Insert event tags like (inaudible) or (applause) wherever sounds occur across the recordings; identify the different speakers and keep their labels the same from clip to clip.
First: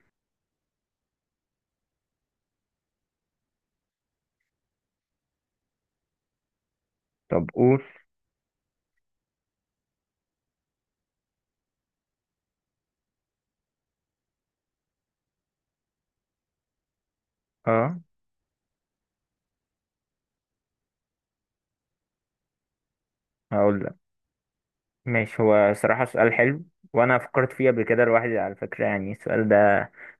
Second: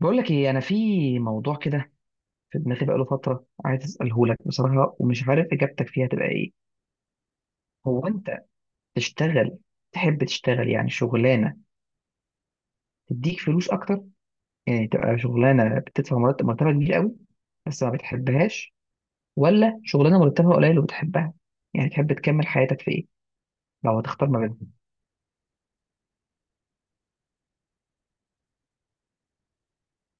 Speaker 1: بقول لك ايه؟ انا في موضوع كده في دماغي بقاله فتره، عايز اساله لك بصراحه ومش عارف اجابتك فيها تبقى ايه.
Speaker 2: طب قول.
Speaker 1: هو انت تشتغل تحب تشتغل يعني شغلانه تديك فلوس اكتر، يعني تبقى شغلانه بتدفع مرتبها كبير قوي بس ما
Speaker 2: اه،
Speaker 1: بتحبهاش، ولا شغلانه مرتبها قليل وبتحبها؟ يعني تحب تكمل حياتك في ايه
Speaker 2: هقول لك،
Speaker 1: لو هتختار ما بينهم؟
Speaker 2: ماشي. هو صراحة سؤال حلو، وانا فكرت فيه قبل كده لوحدي على فكرة، يعني السؤال ده،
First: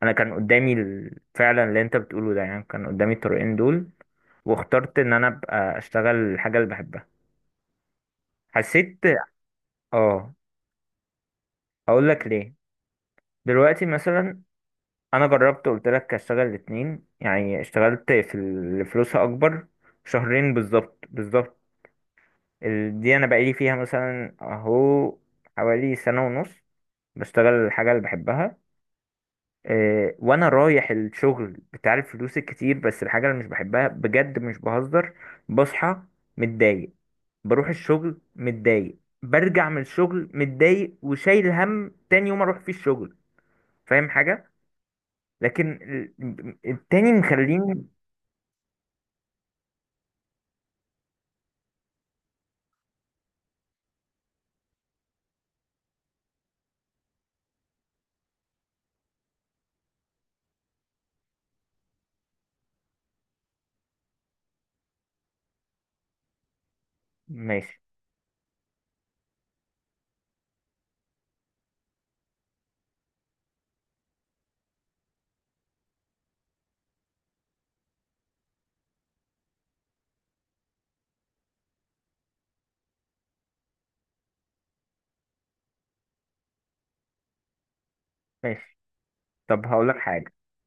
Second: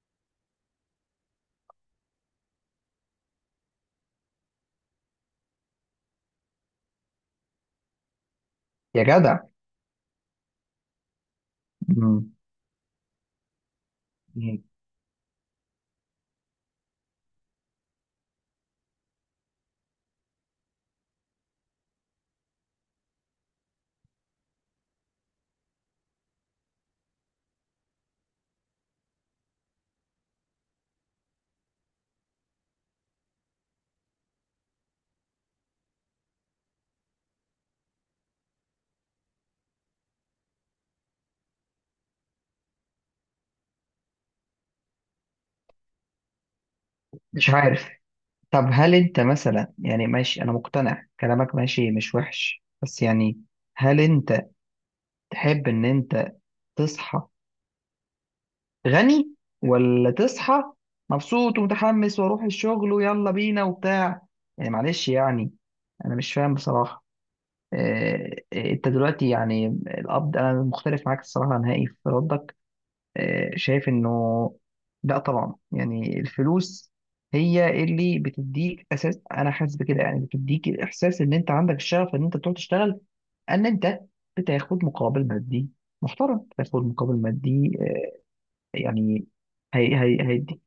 Speaker 2: انا كان قدامي فعلا اللي انت بتقوله ده، يعني كان قدامي الطريقين دول، واخترت ان انا ابقى اشتغل الحاجة اللي بحبها. حسيت.
Speaker 1: يا جدع.
Speaker 2: اه، هقول لك
Speaker 1: مم.
Speaker 2: ليه. دلوقتي مثلا انا جربت، قلت لك اشتغل الاتنين، يعني اشتغلت في اللي فلوسها اكبر شهرين بالظبط بالظبط. دي انا بقالي فيها مثلا اهو حوالي سنة ونص بشتغل الحاجة اللي بحبها، آه، وانا رايح الشغل بتاع الفلوس الكتير، بس الحاجة اللي مش بحبها، بجد مش بهزر. بصحى متضايق، بروح الشغل متضايق، برجع من الشغل متضايق، وشايل هم تاني يوم اروح فيه الشغل. فاهم حاجة؟ لكن التاني
Speaker 1: مش
Speaker 2: مخليني
Speaker 1: عارف. طب هل انت مثلا، يعني ماشي انا مقتنع، كلامك ماشي مش وحش، بس يعني هل انت تحب ان انت تصحى غني، ولا تصحى مبسوط ومتحمس واروح الشغل ويلا بينا وبتاع؟ يعني معلش يعني، انا مش فاهم بصراحة.
Speaker 2: ماشي
Speaker 1: انت دلوقتي يعني القبض، انا مختلف معاك الصراحة نهائي في ردك. شايف انه لا طبعا، يعني الفلوس هي اللي بتديك اساس، انا حاسس بكده، يعني بتديك الاحساس ان انت عندك الشغف ان انت تروح تشتغل، ان انت بتاخد مقابل مادي محترم، بتاخد مقابل مادي.
Speaker 2: ماشي.
Speaker 1: يعني
Speaker 2: طب
Speaker 1: هي
Speaker 2: هقولك
Speaker 1: هي
Speaker 2: حاجة.
Speaker 1: هيدي،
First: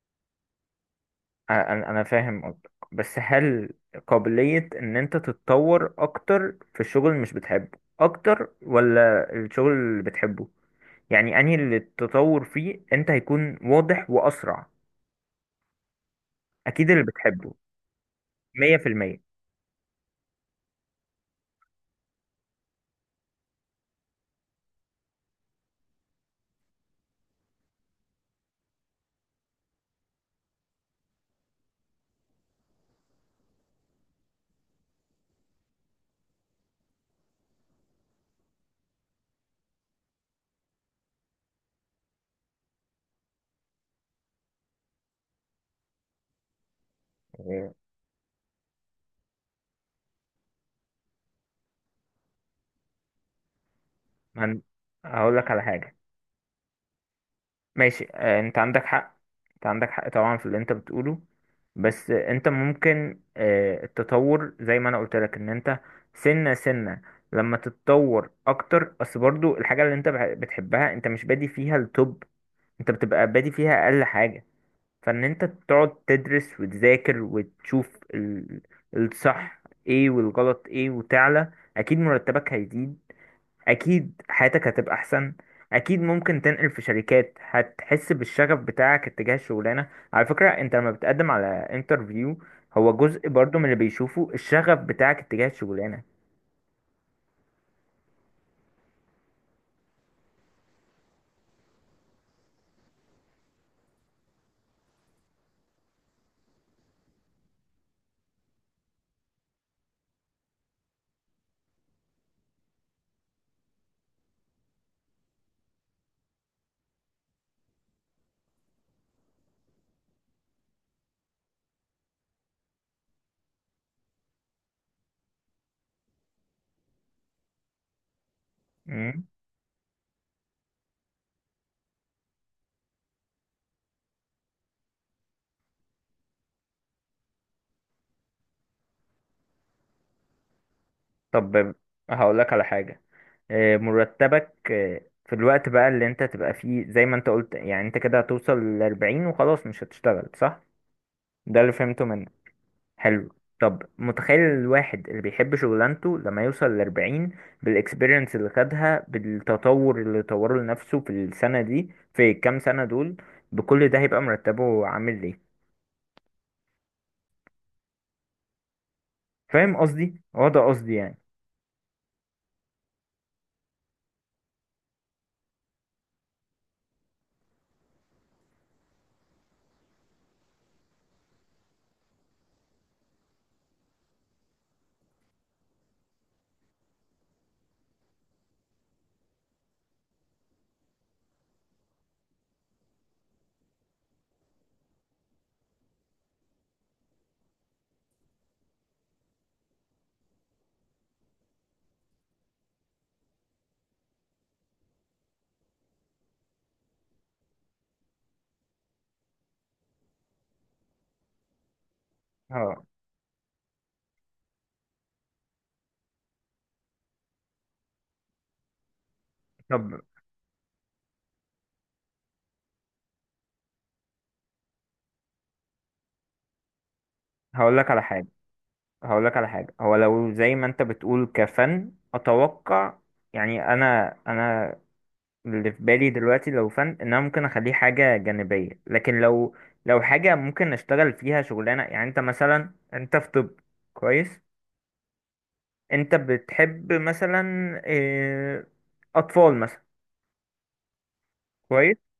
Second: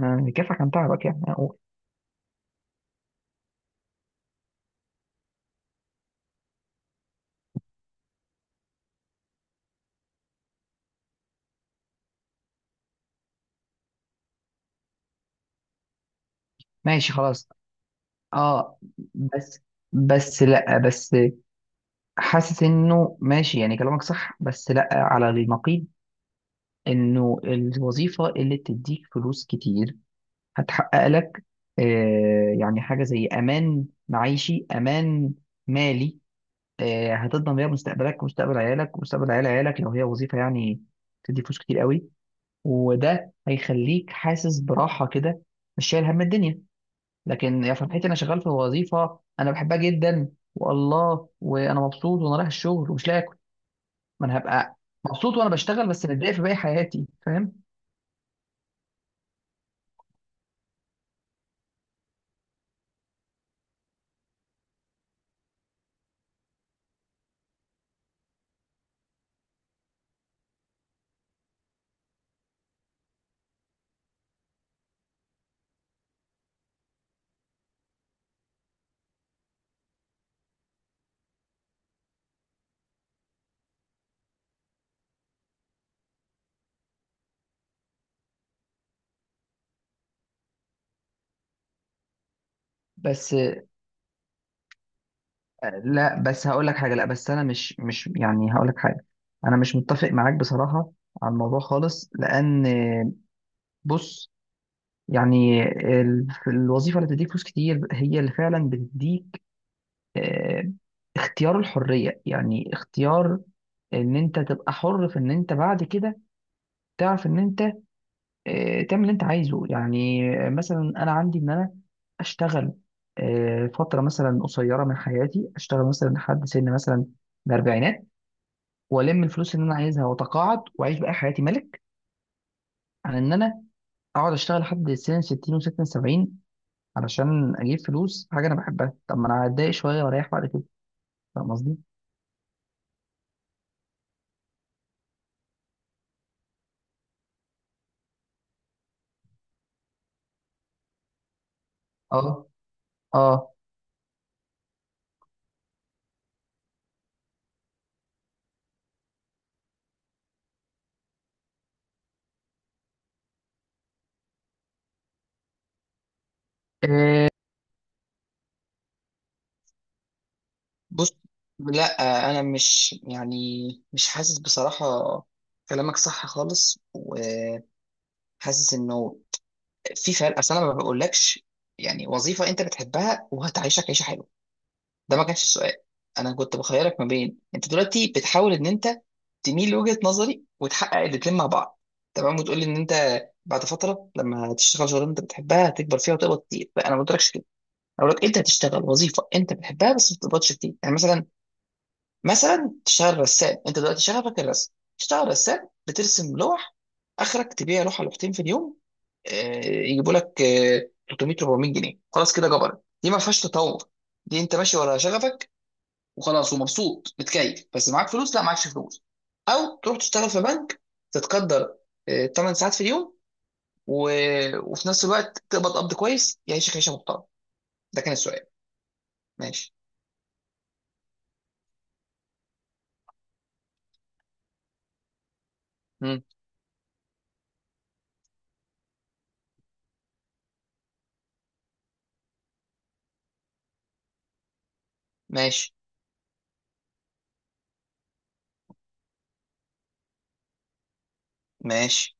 Speaker 1: هيكافئك عن تعبك يعني أقول.
Speaker 2: انا فاهم قصدك، بس هل قابلية ان انت تتطور اكتر في الشغل اللي مش بتحبه اكتر، ولا الشغل اللي بتحبه؟ يعني انهي اللي التطور فيه انت هيكون واضح واسرع؟ اكيد اللي
Speaker 1: ماشي خلاص.
Speaker 2: بتحبه، مية
Speaker 1: اه.
Speaker 2: في المية.
Speaker 1: بس بس لا بس حاسس انه ماشي، يعني كلامك صح، بس لا على النقيض. انه الوظيفه اللي بتديك فلوس كتير هتحقق لك آه يعني حاجه زي امان معيشي، امان مالي، آه هتضمن بيها مستقبلك ومستقبل عيالك ومستقبل عيال عيالك لو هي وظيفه يعني بتدي فلوس كتير قوي. وده هيخليك حاسس براحه كده، مش شايل هم الدنيا. لكن
Speaker 2: يعني
Speaker 1: يا فرحتي انا شغال في وظيفه انا بحبها جدا والله، وانا مبسوط وانا رايح الشغل ومش لاقي اكل. ما انا
Speaker 2: هن...
Speaker 1: هبقى
Speaker 2: هقول
Speaker 1: مبسوط وانا
Speaker 2: لك على
Speaker 1: بشتغل
Speaker 2: حاجة.
Speaker 1: بس متضايق في باقي حياتي، فاهم؟
Speaker 2: ماشي، آه، انت عندك حق، انت عندك حق طبعا في اللي انت بتقوله، بس آه، انت ممكن آه، التطور زي ما انا قلت لك، ان انت سنة سنة لما تتطور اكتر، اصل برضو الحاجة اللي انت بتحبها انت مش بادي فيها التوب، انت بتبقى بادي فيها اقل حاجة. فان انت تقعد تدرس وتذاكر وتشوف الصح ايه والغلط ايه وتعلى، اكيد مرتبك هيزيد، اكيد حياتك هتبقى احسن، اكيد ممكن تنقل في شركات. هتحس بالشغف بتاعك اتجاه الشغلانه، على فكره، انت لما بتقدم على انترفيو هو جزء
Speaker 1: بس
Speaker 2: برضو من اللي بيشوفه الشغف بتاعك اتجاه الشغلانه.
Speaker 1: لا بس هقول لك حاجه لا بس انا مش يعني هقول لك حاجه، انا مش متفق معاك بصراحه على الموضوع خالص، لان بص، يعني الوظيفه اللي بتديك فلوس كتير هي اللي فعلا بتديك آه، اختيار الحريه، يعني اختيار ان انت تبقى حر في ان انت بعد كده تعرف ان انت تعمل اللي انت عايزه. يعني مثلا انا عندي ان انا اشتغل فتره مثلا قصيره من حياتي، اشتغل مثلا لحد سن مثلا الاربعينات
Speaker 2: مم.
Speaker 1: والم الفلوس اللي انا عايزها واتقاعد واعيش بقى حياتي ملك، عن ان انا اقعد اشتغل لحد سن 60 و66 70 علشان اجيب فلوس حاجه انا بحبها. طب ما انا هتضايق شويه واريح بعد كده، فاهم
Speaker 2: طب
Speaker 1: قصدي؟
Speaker 2: هقول لك على حاجه. آه، مرتبك آه، في الوقت بقى اللي انت تبقى فيه زي ما انت قلت، يعني انت كده هتوصل ل 40 وخلاص مش هتشتغل، صح؟ ده اللي فهمته منك.
Speaker 1: اه
Speaker 2: حلو.
Speaker 1: اه
Speaker 2: طب متخيل الواحد اللي بيحب شغلانته لما يوصل لأربعين، بالإكسبيرينس اللي خدها، بالتطور اللي طوره لنفسه في السنة دي، في الكام سنة دول، بكل ده هيبقى مرتبه عامل ايه؟
Speaker 1: إيه،
Speaker 2: فاهم قصدي؟ هو ده قصدي
Speaker 1: بص
Speaker 2: يعني.
Speaker 1: لا انا مش يعني مش حاسس بصراحه. كلامك صح خالص وحاسس انه في فرق، اصل انا ما بقولكش يعني وظيفه انت بتحبها وهتعيشك عيشه حلوه، ده ما كانش السؤال. انا كنت بخيرك ما بين انت دلوقتي بتحاول ان انت تميل لوجهة نظري وتحقق الاتنين مع بعض، تمام، وتقول لي ان انت بعد فتره لما تشتغل شغلانه انت بتحبها هتكبر فيها وتقبض كتير، لا انا ما قلتلكش كده. انا بقول لك انت هتشتغل وظيفه انت بتحبها بس ما بتقبضش كتير، يعني مثلا تشتغل رسام، انت دلوقتي شغفك الرسم، تشتغل رسام بترسم لوح، اخرك تبيع لوحه لوحتين في اليوم، يجيبوا لك 300 400 جنيه، خلاص كده
Speaker 2: اه،
Speaker 1: جبرت، دي ما فيهاش تطور. دي انت ماشي ورا شغفك وخلاص ومبسوط متكيف، بس معاك فلوس؟ لا، معكش فلوس. او تروح
Speaker 2: طب
Speaker 1: تشتغل في بنك، تتقدر 8 ساعات في اليوم و... وفي نفس الوقت تقبض قبض كويس يعيشك عيشه محترمه.
Speaker 2: هقول لك
Speaker 1: ده
Speaker 2: على
Speaker 1: كان
Speaker 2: حاجة،
Speaker 1: السؤال.
Speaker 2: هقول لك على حاجة.
Speaker 1: ماشي.
Speaker 2: هو لو زي ما انت بتقول كفن، اتوقع يعني انا اللي في بالي
Speaker 1: مم.
Speaker 2: دلوقتي، لو فن، ان انا ممكن اخليه حاجه جانبيه، لكن لو حاجه ممكن اشتغل فيها شغلانه. يعني انت مثلا، انت في طب، كويس.
Speaker 1: ماشي
Speaker 2: انت بتحب مثلا آه، اطفال مثلا، كويس.
Speaker 1: ماشي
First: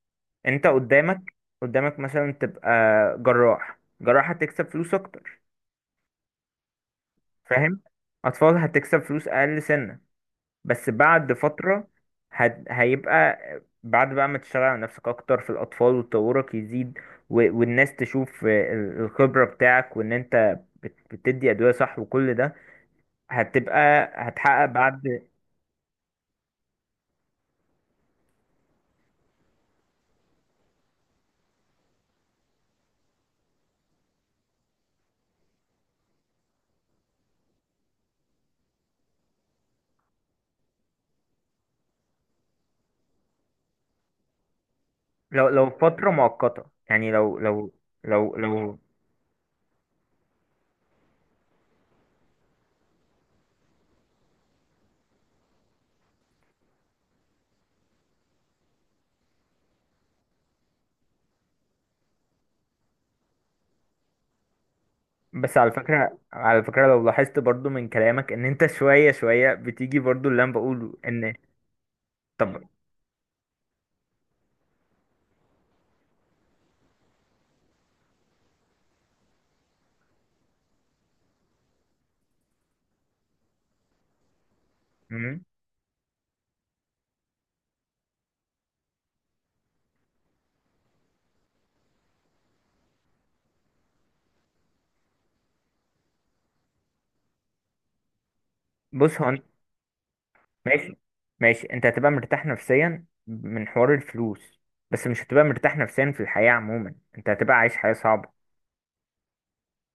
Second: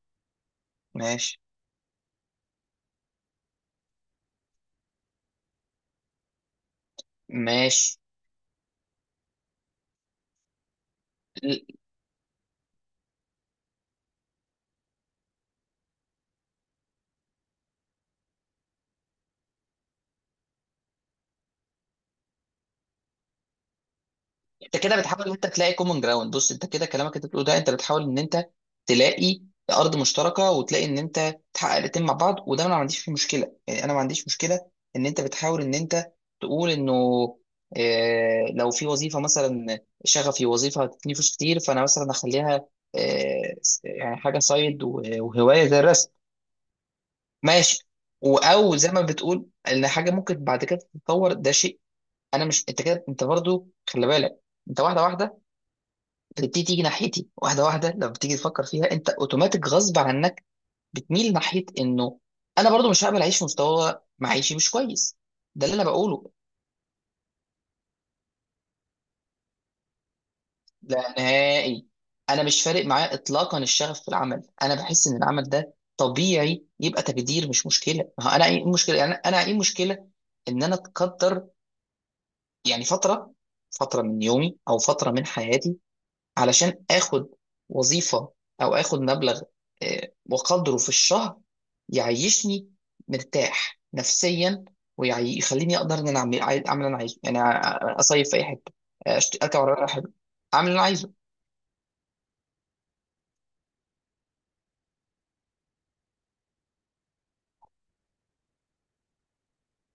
Speaker 2: انت قدامك،
Speaker 1: ماشي
Speaker 2: قدامك مثلا تبقى جراح، جراح هتكسب فلوس اكتر، فاهم؟
Speaker 1: ماشي.
Speaker 2: اطفال هتكسب فلوس اقل سنه، بس بعد فترة هيبقى بعد بقى ما تشتغل على نفسك أكتر في الأطفال وتطورك يزيد، و... والناس تشوف الخبرة بتاعك، وإن أنت بتدي أدوية صح، وكل ده هتبقى هتحقق
Speaker 1: انت كده
Speaker 2: بعد
Speaker 1: بتحاول ان انت تلاقي كومن جراوند. بص، انت كده كلامك انت بتقوله ده، انت بتحاول ان انت تلاقي ارض مشتركه وتلاقي ان انت تحقق الاتنين مع بعض، وده انا ما عنديش فيه مشكله، يعني انا ما عنديش مشكله ان انت بتحاول ان انت تقول انه اه لو في وظيفه مثلا شغفي وظيفه هتديني فلوس كتير، فانا مثلا اخليها اه يعني حاجه سايد
Speaker 2: لو
Speaker 1: وهوايه
Speaker 2: لو
Speaker 1: زي
Speaker 2: فترة
Speaker 1: الرسم،
Speaker 2: مؤقتة. يعني لو لو
Speaker 1: ماشي،
Speaker 2: لو
Speaker 1: او
Speaker 2: لو
Speaker 1: زي ما بتقول ان حاجه ممكن بعد كده تتطور، ده شيء. انا مش، انت كده انت برضو خلي بالك، انت واحده واحده بتبتدي تيجي ناحيتي، واحده واحده لما بتيجي تفكر فيها انت اوتوماتيك غصب عنك بتميل ناحيه انه انا برضو مش هقبل اعيش في مستوى معيشي مش كويس.
Speaker 2: بس
Speaker 1: ده
Speaker 2: على
Speaker 1: اللي انا
Speaker 2: فكرة،
Speaker 1: بقوله،
Speaker 2: على فكرة لو لاحظت برضو من كلامك إن أنت شوية شوية بتيجي برضو اللي أنا بقوله
Speaker 1: لا
Speaker 2: إن...
Speaker 1: نهائي انا
Speaker 2: طب.
Speaker 1: مش فارق معايا اطلاقا الشغف في العمل، انا بحس ان العمل ده طبيعي يبقى تقدير مش مشكله، ما هو انا ايه المشكله، يعني انا ايه المشكله ان انا اتقدر يعني فتره من يومي او فتره من
Speaker 2: مم.
Speaker 1: حياتي، علشان اخد وظيفة او اخد مبلغ وقدره في الشهر يعيشني مرتاح نفسيا، ويخليني اقدر ان انا اعمل اعمل اللي انا عايزه، يعني اصيف في اي حته،
Speaker 2: بص، هو
Speaker 1: اركب عربيه في اي حته، اعمل اللي انا
Speaker 2: ماشي،
Speaker 1: عايزه.
Speaker 2: ماشي، انت هتبقى مرتاح نفسيا من حوار الفلوس، بس مش هتبقى مرتاح نفسيا في الحياة عموما. انت هتبقى عايش حياة صعبة،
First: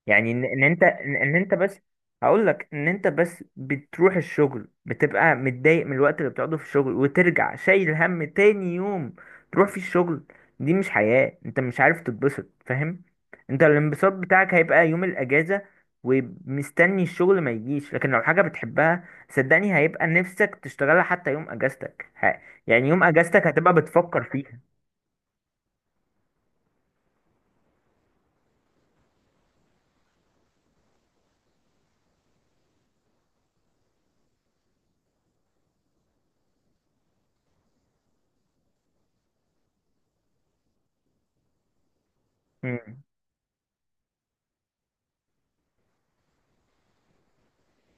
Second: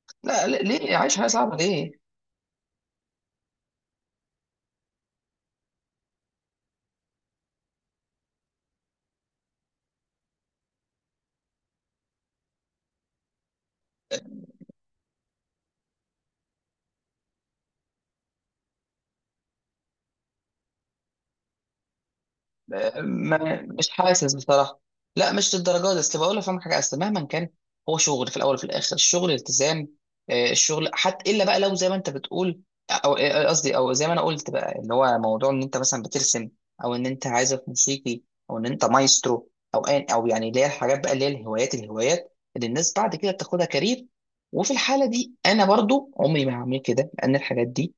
Speaker 2: يعني ان ان انت
Speaker 1: ليه
Speaker 2: ان
Speaker 1: عايش حياه
Speaker 2: إن انت
Speaker 1: صعبه
Speaker 2: بس
Speaker 1: ليه؟
Speaker 2: هقول لك ان انت بس بتروح الشغل بتبقى متضايق من الوقت اللي بتقعده في الشغل، وترجع شايل هم تاني يوم تروح في الشغل. دي مش حياة، انت مش عارف تتبسط، فاهم؟ انت الانبساط بتاعك هيبقى يوم الاجازة، ومستني الشغل ما يجيش. لكن لو حاجة بتحبها، صدقني هيبقى نفسك تشتغلها حتى يوم اجازتك يعني يوم اجازتك
Speaker 1: ما
Speaker 2: هتبقى
Speaker 1: مش
Speaker 2: بتفكر
Speaker 1: حاسس
Speaker 2: فيها.
Speaker 1: بصراحه، لا مش للدرجه دي. اصل بقول لك، فاهم حاجه، اصل مهما كان هو شغل في الاول وفي الاخر، الشغل التزام، الشغل حتى الا بقى لو زي ما انت بتقول او قصدي، او زي ما انا قلت بقى، اللي هو موضوع ان انت مثلا بترسم او ان انت عازف موسيقي او ان انت مايسترو، او او يعني اللي هي الحاجات بقى اللي هي الهوايات، الهوايات اللي الناس
Speaker 2: مم.
Speaker 1: بعد كده بتاخدها كارير، وفي الحاله دي انا برضو عمري ما هعمل كده، لان الحاجات دي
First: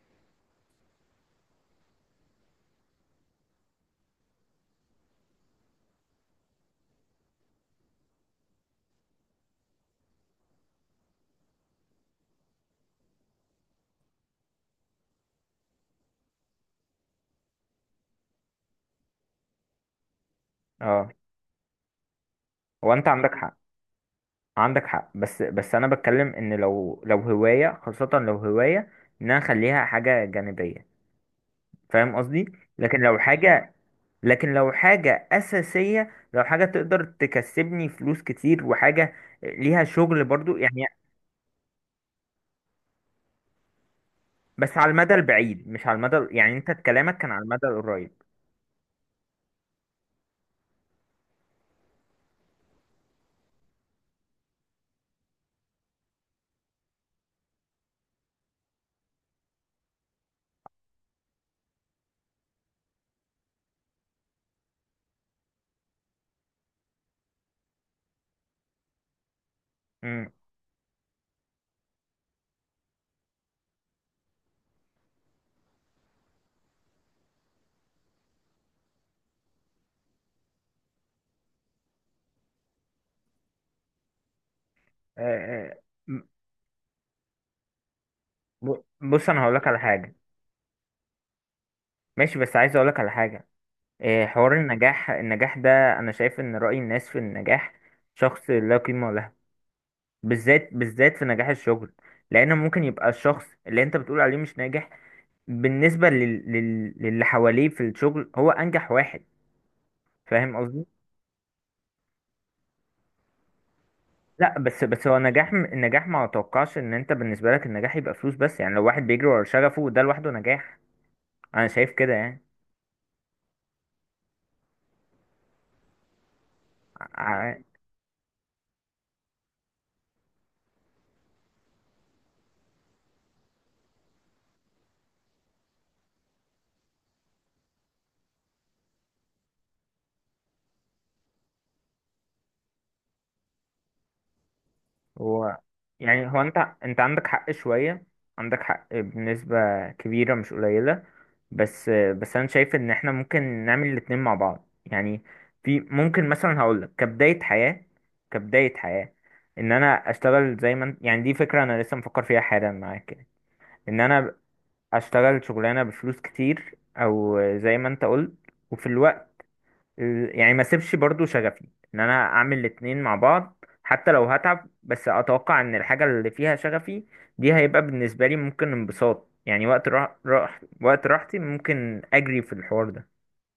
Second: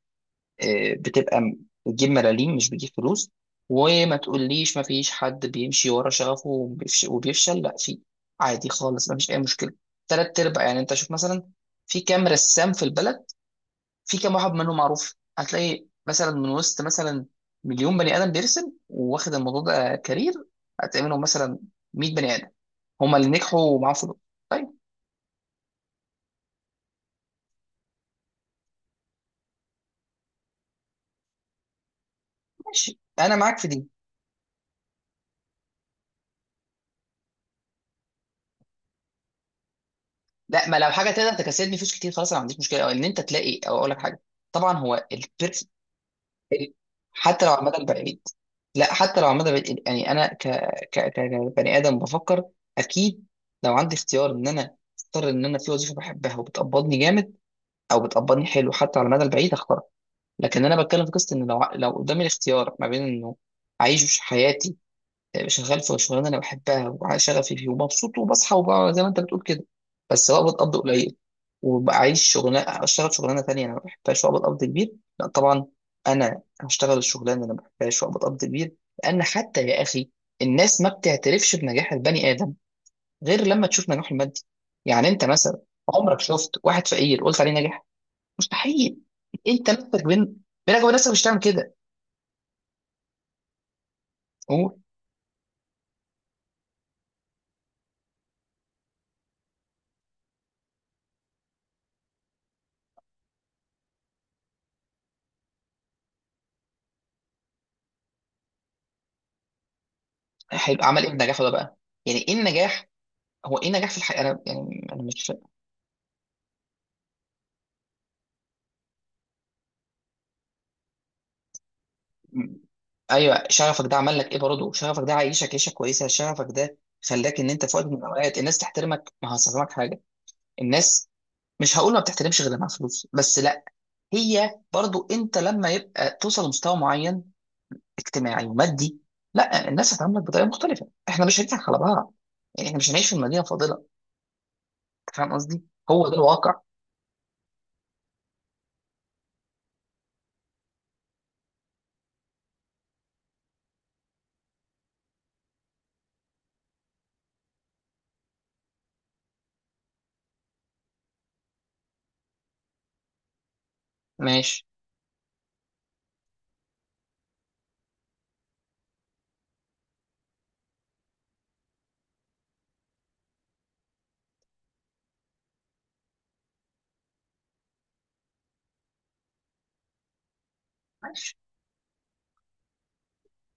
Speaker 1: بتبقى بتجيب ملاليم مش بتجيب فلوس. وما تقوليش ما فيش حد بيمشي ورا شغفه وبيفشل، لا في، عادي خالص ما فيش اي مشكله، تلات ارباع. يعني انت شوف مثلا في كام رسام في البلد، في كام واحد منهم معروف؟ هتلاقي مثلا من وسط مثلا مليون بني ادم بيرسم واخد الموضوع ده كارير، هتلاقي
Speaker 2: اه،
Speaker 1: منهم مثلا 100 بني ادم
Speaker 2: هو انت
Speaker 1: هما اللي
Speaker 2: عندك حق،
Speaker 1: نجحوا ومعاهم فلوس. طيب.
Speaker 2: عندك حق، بس بس انا بتكلم ان لو هوايه خاصه، لو هوايه ان انا اخليها حاجه جانبيه، فاهم قصدي؟
Speaker 1: ماشي
Speaker 2: لكن لو
Speaker 1: انا معاك في
Speaker 2: حاجه،
Speaker 1: دي.
Speaker 2: لكن لو حاجه اساسيه، لو حاجه تقدر تكسبني فلوس كتير وحاجه ليها شغل برضو
Speaker 1: لا ما
Speaker 2: يعني.
Speaker 1: لو حاجه تقدر تكسبني فلوس كتير خلاص انا ما عنديش مشكله، او ان انت تلاقي، او اقول لك حاجه، طبعا
Speaker 2: بس على
Speaker 1: هو
Speaker 2: المدى
Speaker 1: البيرس.
Speaker 2: البعيد، مش على المدى، يعني انت كلامك كان على
Speaker 1: حتى لو على
Speaker 2: المدى
Speaker 1: المدى
Speaker 2: القريب.
Speaker 1: البعيد، لا حتى لو على المدى البعيد يعني انا كبني ادم بفكر اكيد لو عندي اختيار ان انا اختار ان انا في وظيفه بحبها وبتقبضني جامد او بتقبضني حلو حتى على المدى البعيد هختارها. لكن انا بتكلم في قصه ان لو قدامي الاختيار ما بين انه اعيش حياتي مش هشتغل في شغلانه انا بحبها وشغفي فيه ومبسوط وبصحى وبقى زي ما انت بتقول كده بس
Speaker 2: امم،
Speaker 1: بقى بتقبض قليل، وبعيش شغلانه، اشتغل شغلانه تانية انا ما بحبهاش وأقبض قبض كبير، لا طبعا انا هشتغل الشغلانه اللي انا ما بحبهاش وأقبض قبض كبير. لان حتى يا اخي الناس ما بتعترفش بنجاح البني ادم غير لما تشوف نجاحه المادي. يعني
Speaker 2: آه،
Speaker 1: انت مثلا
Speaker 2: آه،
Speaker 1: عمرك شفت واحد فقير قلت عليه ناجح؟ مستحيل.
Speaker 2: بص، انا هقولك
Speaker 1: انت
Speaker 2: على
Speaker 1: نفسك
Speaker 2: حاجه.
Speaker 1: بينك وبين نفسك مش هتعمل كده.
Speaker 2: ماشي، بس عايز اقولك على حاجه. آه، حوار
Speaker 1: هو
Speaker 2: النجاح، النجاح ده انا شايف ان رأي الناس في النجاح شخص لا قيمة له، بالذات بالذات في نجاح الشغل، لان ممكن يبقى الشخص اللي انت بتقول عليه مش ناجح بالنسبه للي حواليه في الشغل هو انجح واحد، فاهم قصدي؟
Speaker 1: هيبقى عمل ايه بنجاحه ده بقى، يعني ايه النجاح؟ هو ايه نجاح في الحياه انا
Speaker 2: لا، بس
Speaker 1: يعني انا
Speaker 2: بس هو
Speaker 1: مش فا-
Speaker 2: نجاح النجاح، ما اتوقعش ان انت بالنسبه لك النجاح يبقى فلوس بس. يعني لو واحد بيجري ورا شغفه ده، لوحده نجاح، انا شايف كده.
Speaker 1: م- ايوه شغفك ده عمل لك ايه برضه، شغفك ده عايشك عيشه كويسه، شغفك ده خلاك ان
Speaker 2: يعني
Speaker 1: انت في وقت من الاوقات الناس تحترمك؟ ما هفهمك حاجه، الناس، مش هقول ما بتحترمش غير لما معاها فلوس، بس لا، هي برضه انت لما يبقى توصل لمستوى معين اجتماعي ومادي، لا الناس هتعاملك بطريقه مختلفه، احنا مش هنضحك على بعض، يعني احنا مش هنعيش في المدينه الفاضله، أنت فاهم
Speaker 2: هو،
Speaker 1: قصدي، هو ده
Speaker 2: يعني هو انت،
Speaker 1: الواقع.
Speaker 2: انت عندك حق شوية، عندك حق بنسبة كبيرة مش قليلة، بس بس انا شايف ان احنا ممكن نعمل الاتنين مع بعض يعني. في ممكن مثلا هقولك كبداية حياة، كبداية حياة ان انا اشتغل زي ما يعني دي فكرة انا لسه مفكر فيها حالا معاك يعني، ان انا
Speaker 1: ماشي.
Speaker 2: اشتغل شغلانة بفلوس كتير، او زي ما انت قلت، وفي الوقت يعني ما سيبش برضو شغفي، ان انا اعمل الاتنين مع بعض حتى لو هتعب. بس اتوقع ان الحاجة اللي فيها شغفي دي هيبقى بالنسبة لي ممكن انبساط، يعني وقت راح وقت راحتي ممكن اجري في الحوار ده.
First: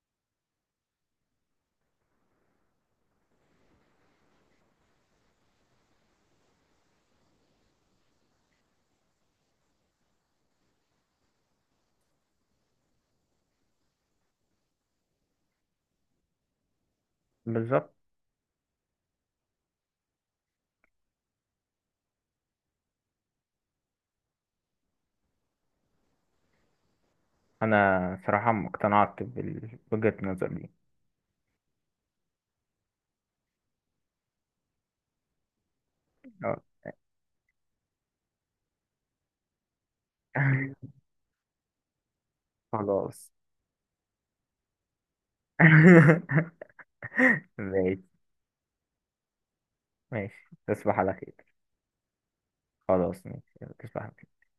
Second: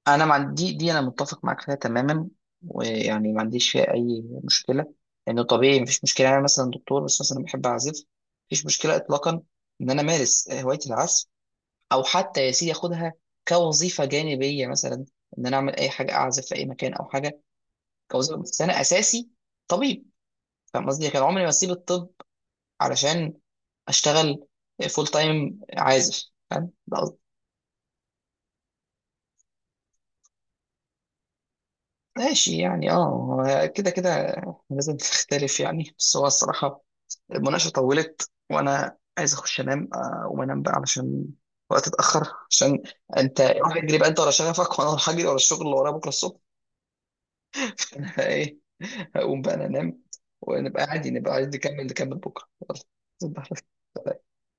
Speaker 1: انا ما عندي دي، انا متفق معاك فيها تماما، ويعني ما عنديش فيها اي مشكله، لانه طبيعي مفيش مشكله. يعني انا مثلا دكتور بس مثلا بحب اعزف، مفيش مشكله اطلاقا ان انا امارس هوايه العزف، او حتى يا سيدي اخدها كوظيفه جانبيه مثلا، ان انا اعمل اي حاجه اعزف في اي مكان او حاجه
Speaker 2: بالظبط.
Speaker 1: كوظيفه، بس انا اساسي طبيب. فاهم قصدي؟ كان عمري ما اسيب الطب علشان اشتغل فول تايم عازف. فاهم ده قصدي.
Speaker 2: انا صراحة اقتنعت بوجهة النظر دي،
Speaker 1: ماشي يعني اه، هو كده كده لازم تختلف يعني، بس هو
Speaker 2: آه.
Speaker 1: الصراحه المناقشة طولت وأنا عايز أخش أنام، وما أنام بقى
Speaker 2: (laughs)
Speaker 1: علشان وقت اتأخر، عشان
Speaker 2: خلاص.
Speaker 1: أنت روح اجري بقى أنت ورا شغفك، وأنا هروح أجري ورا الشغل اللي ورايا بكرة الصبح.
Speaker 2: (laughs)
Speaker 1: (laughs)
Speaker 2: ماشي،
Speaker 1: أنا إيه، هقوم بقى أنا أنام،
Speaker 2: ماشي،
Speaker 1: ونبقى
Speaker 2: تصبح
Speaker 1: عادي،
Speaker 2: على
Speaker 1: نبقى عايز
Speaker 2: خير.
Speaker 1: نكمل، نكمل بكرة يلا.
Speaker 2: خلاص،
Speaker 1: تصبح
Speaker 2: ماشي، يلا،
Speaker 1: على خير.
Speaker 2: تصبح.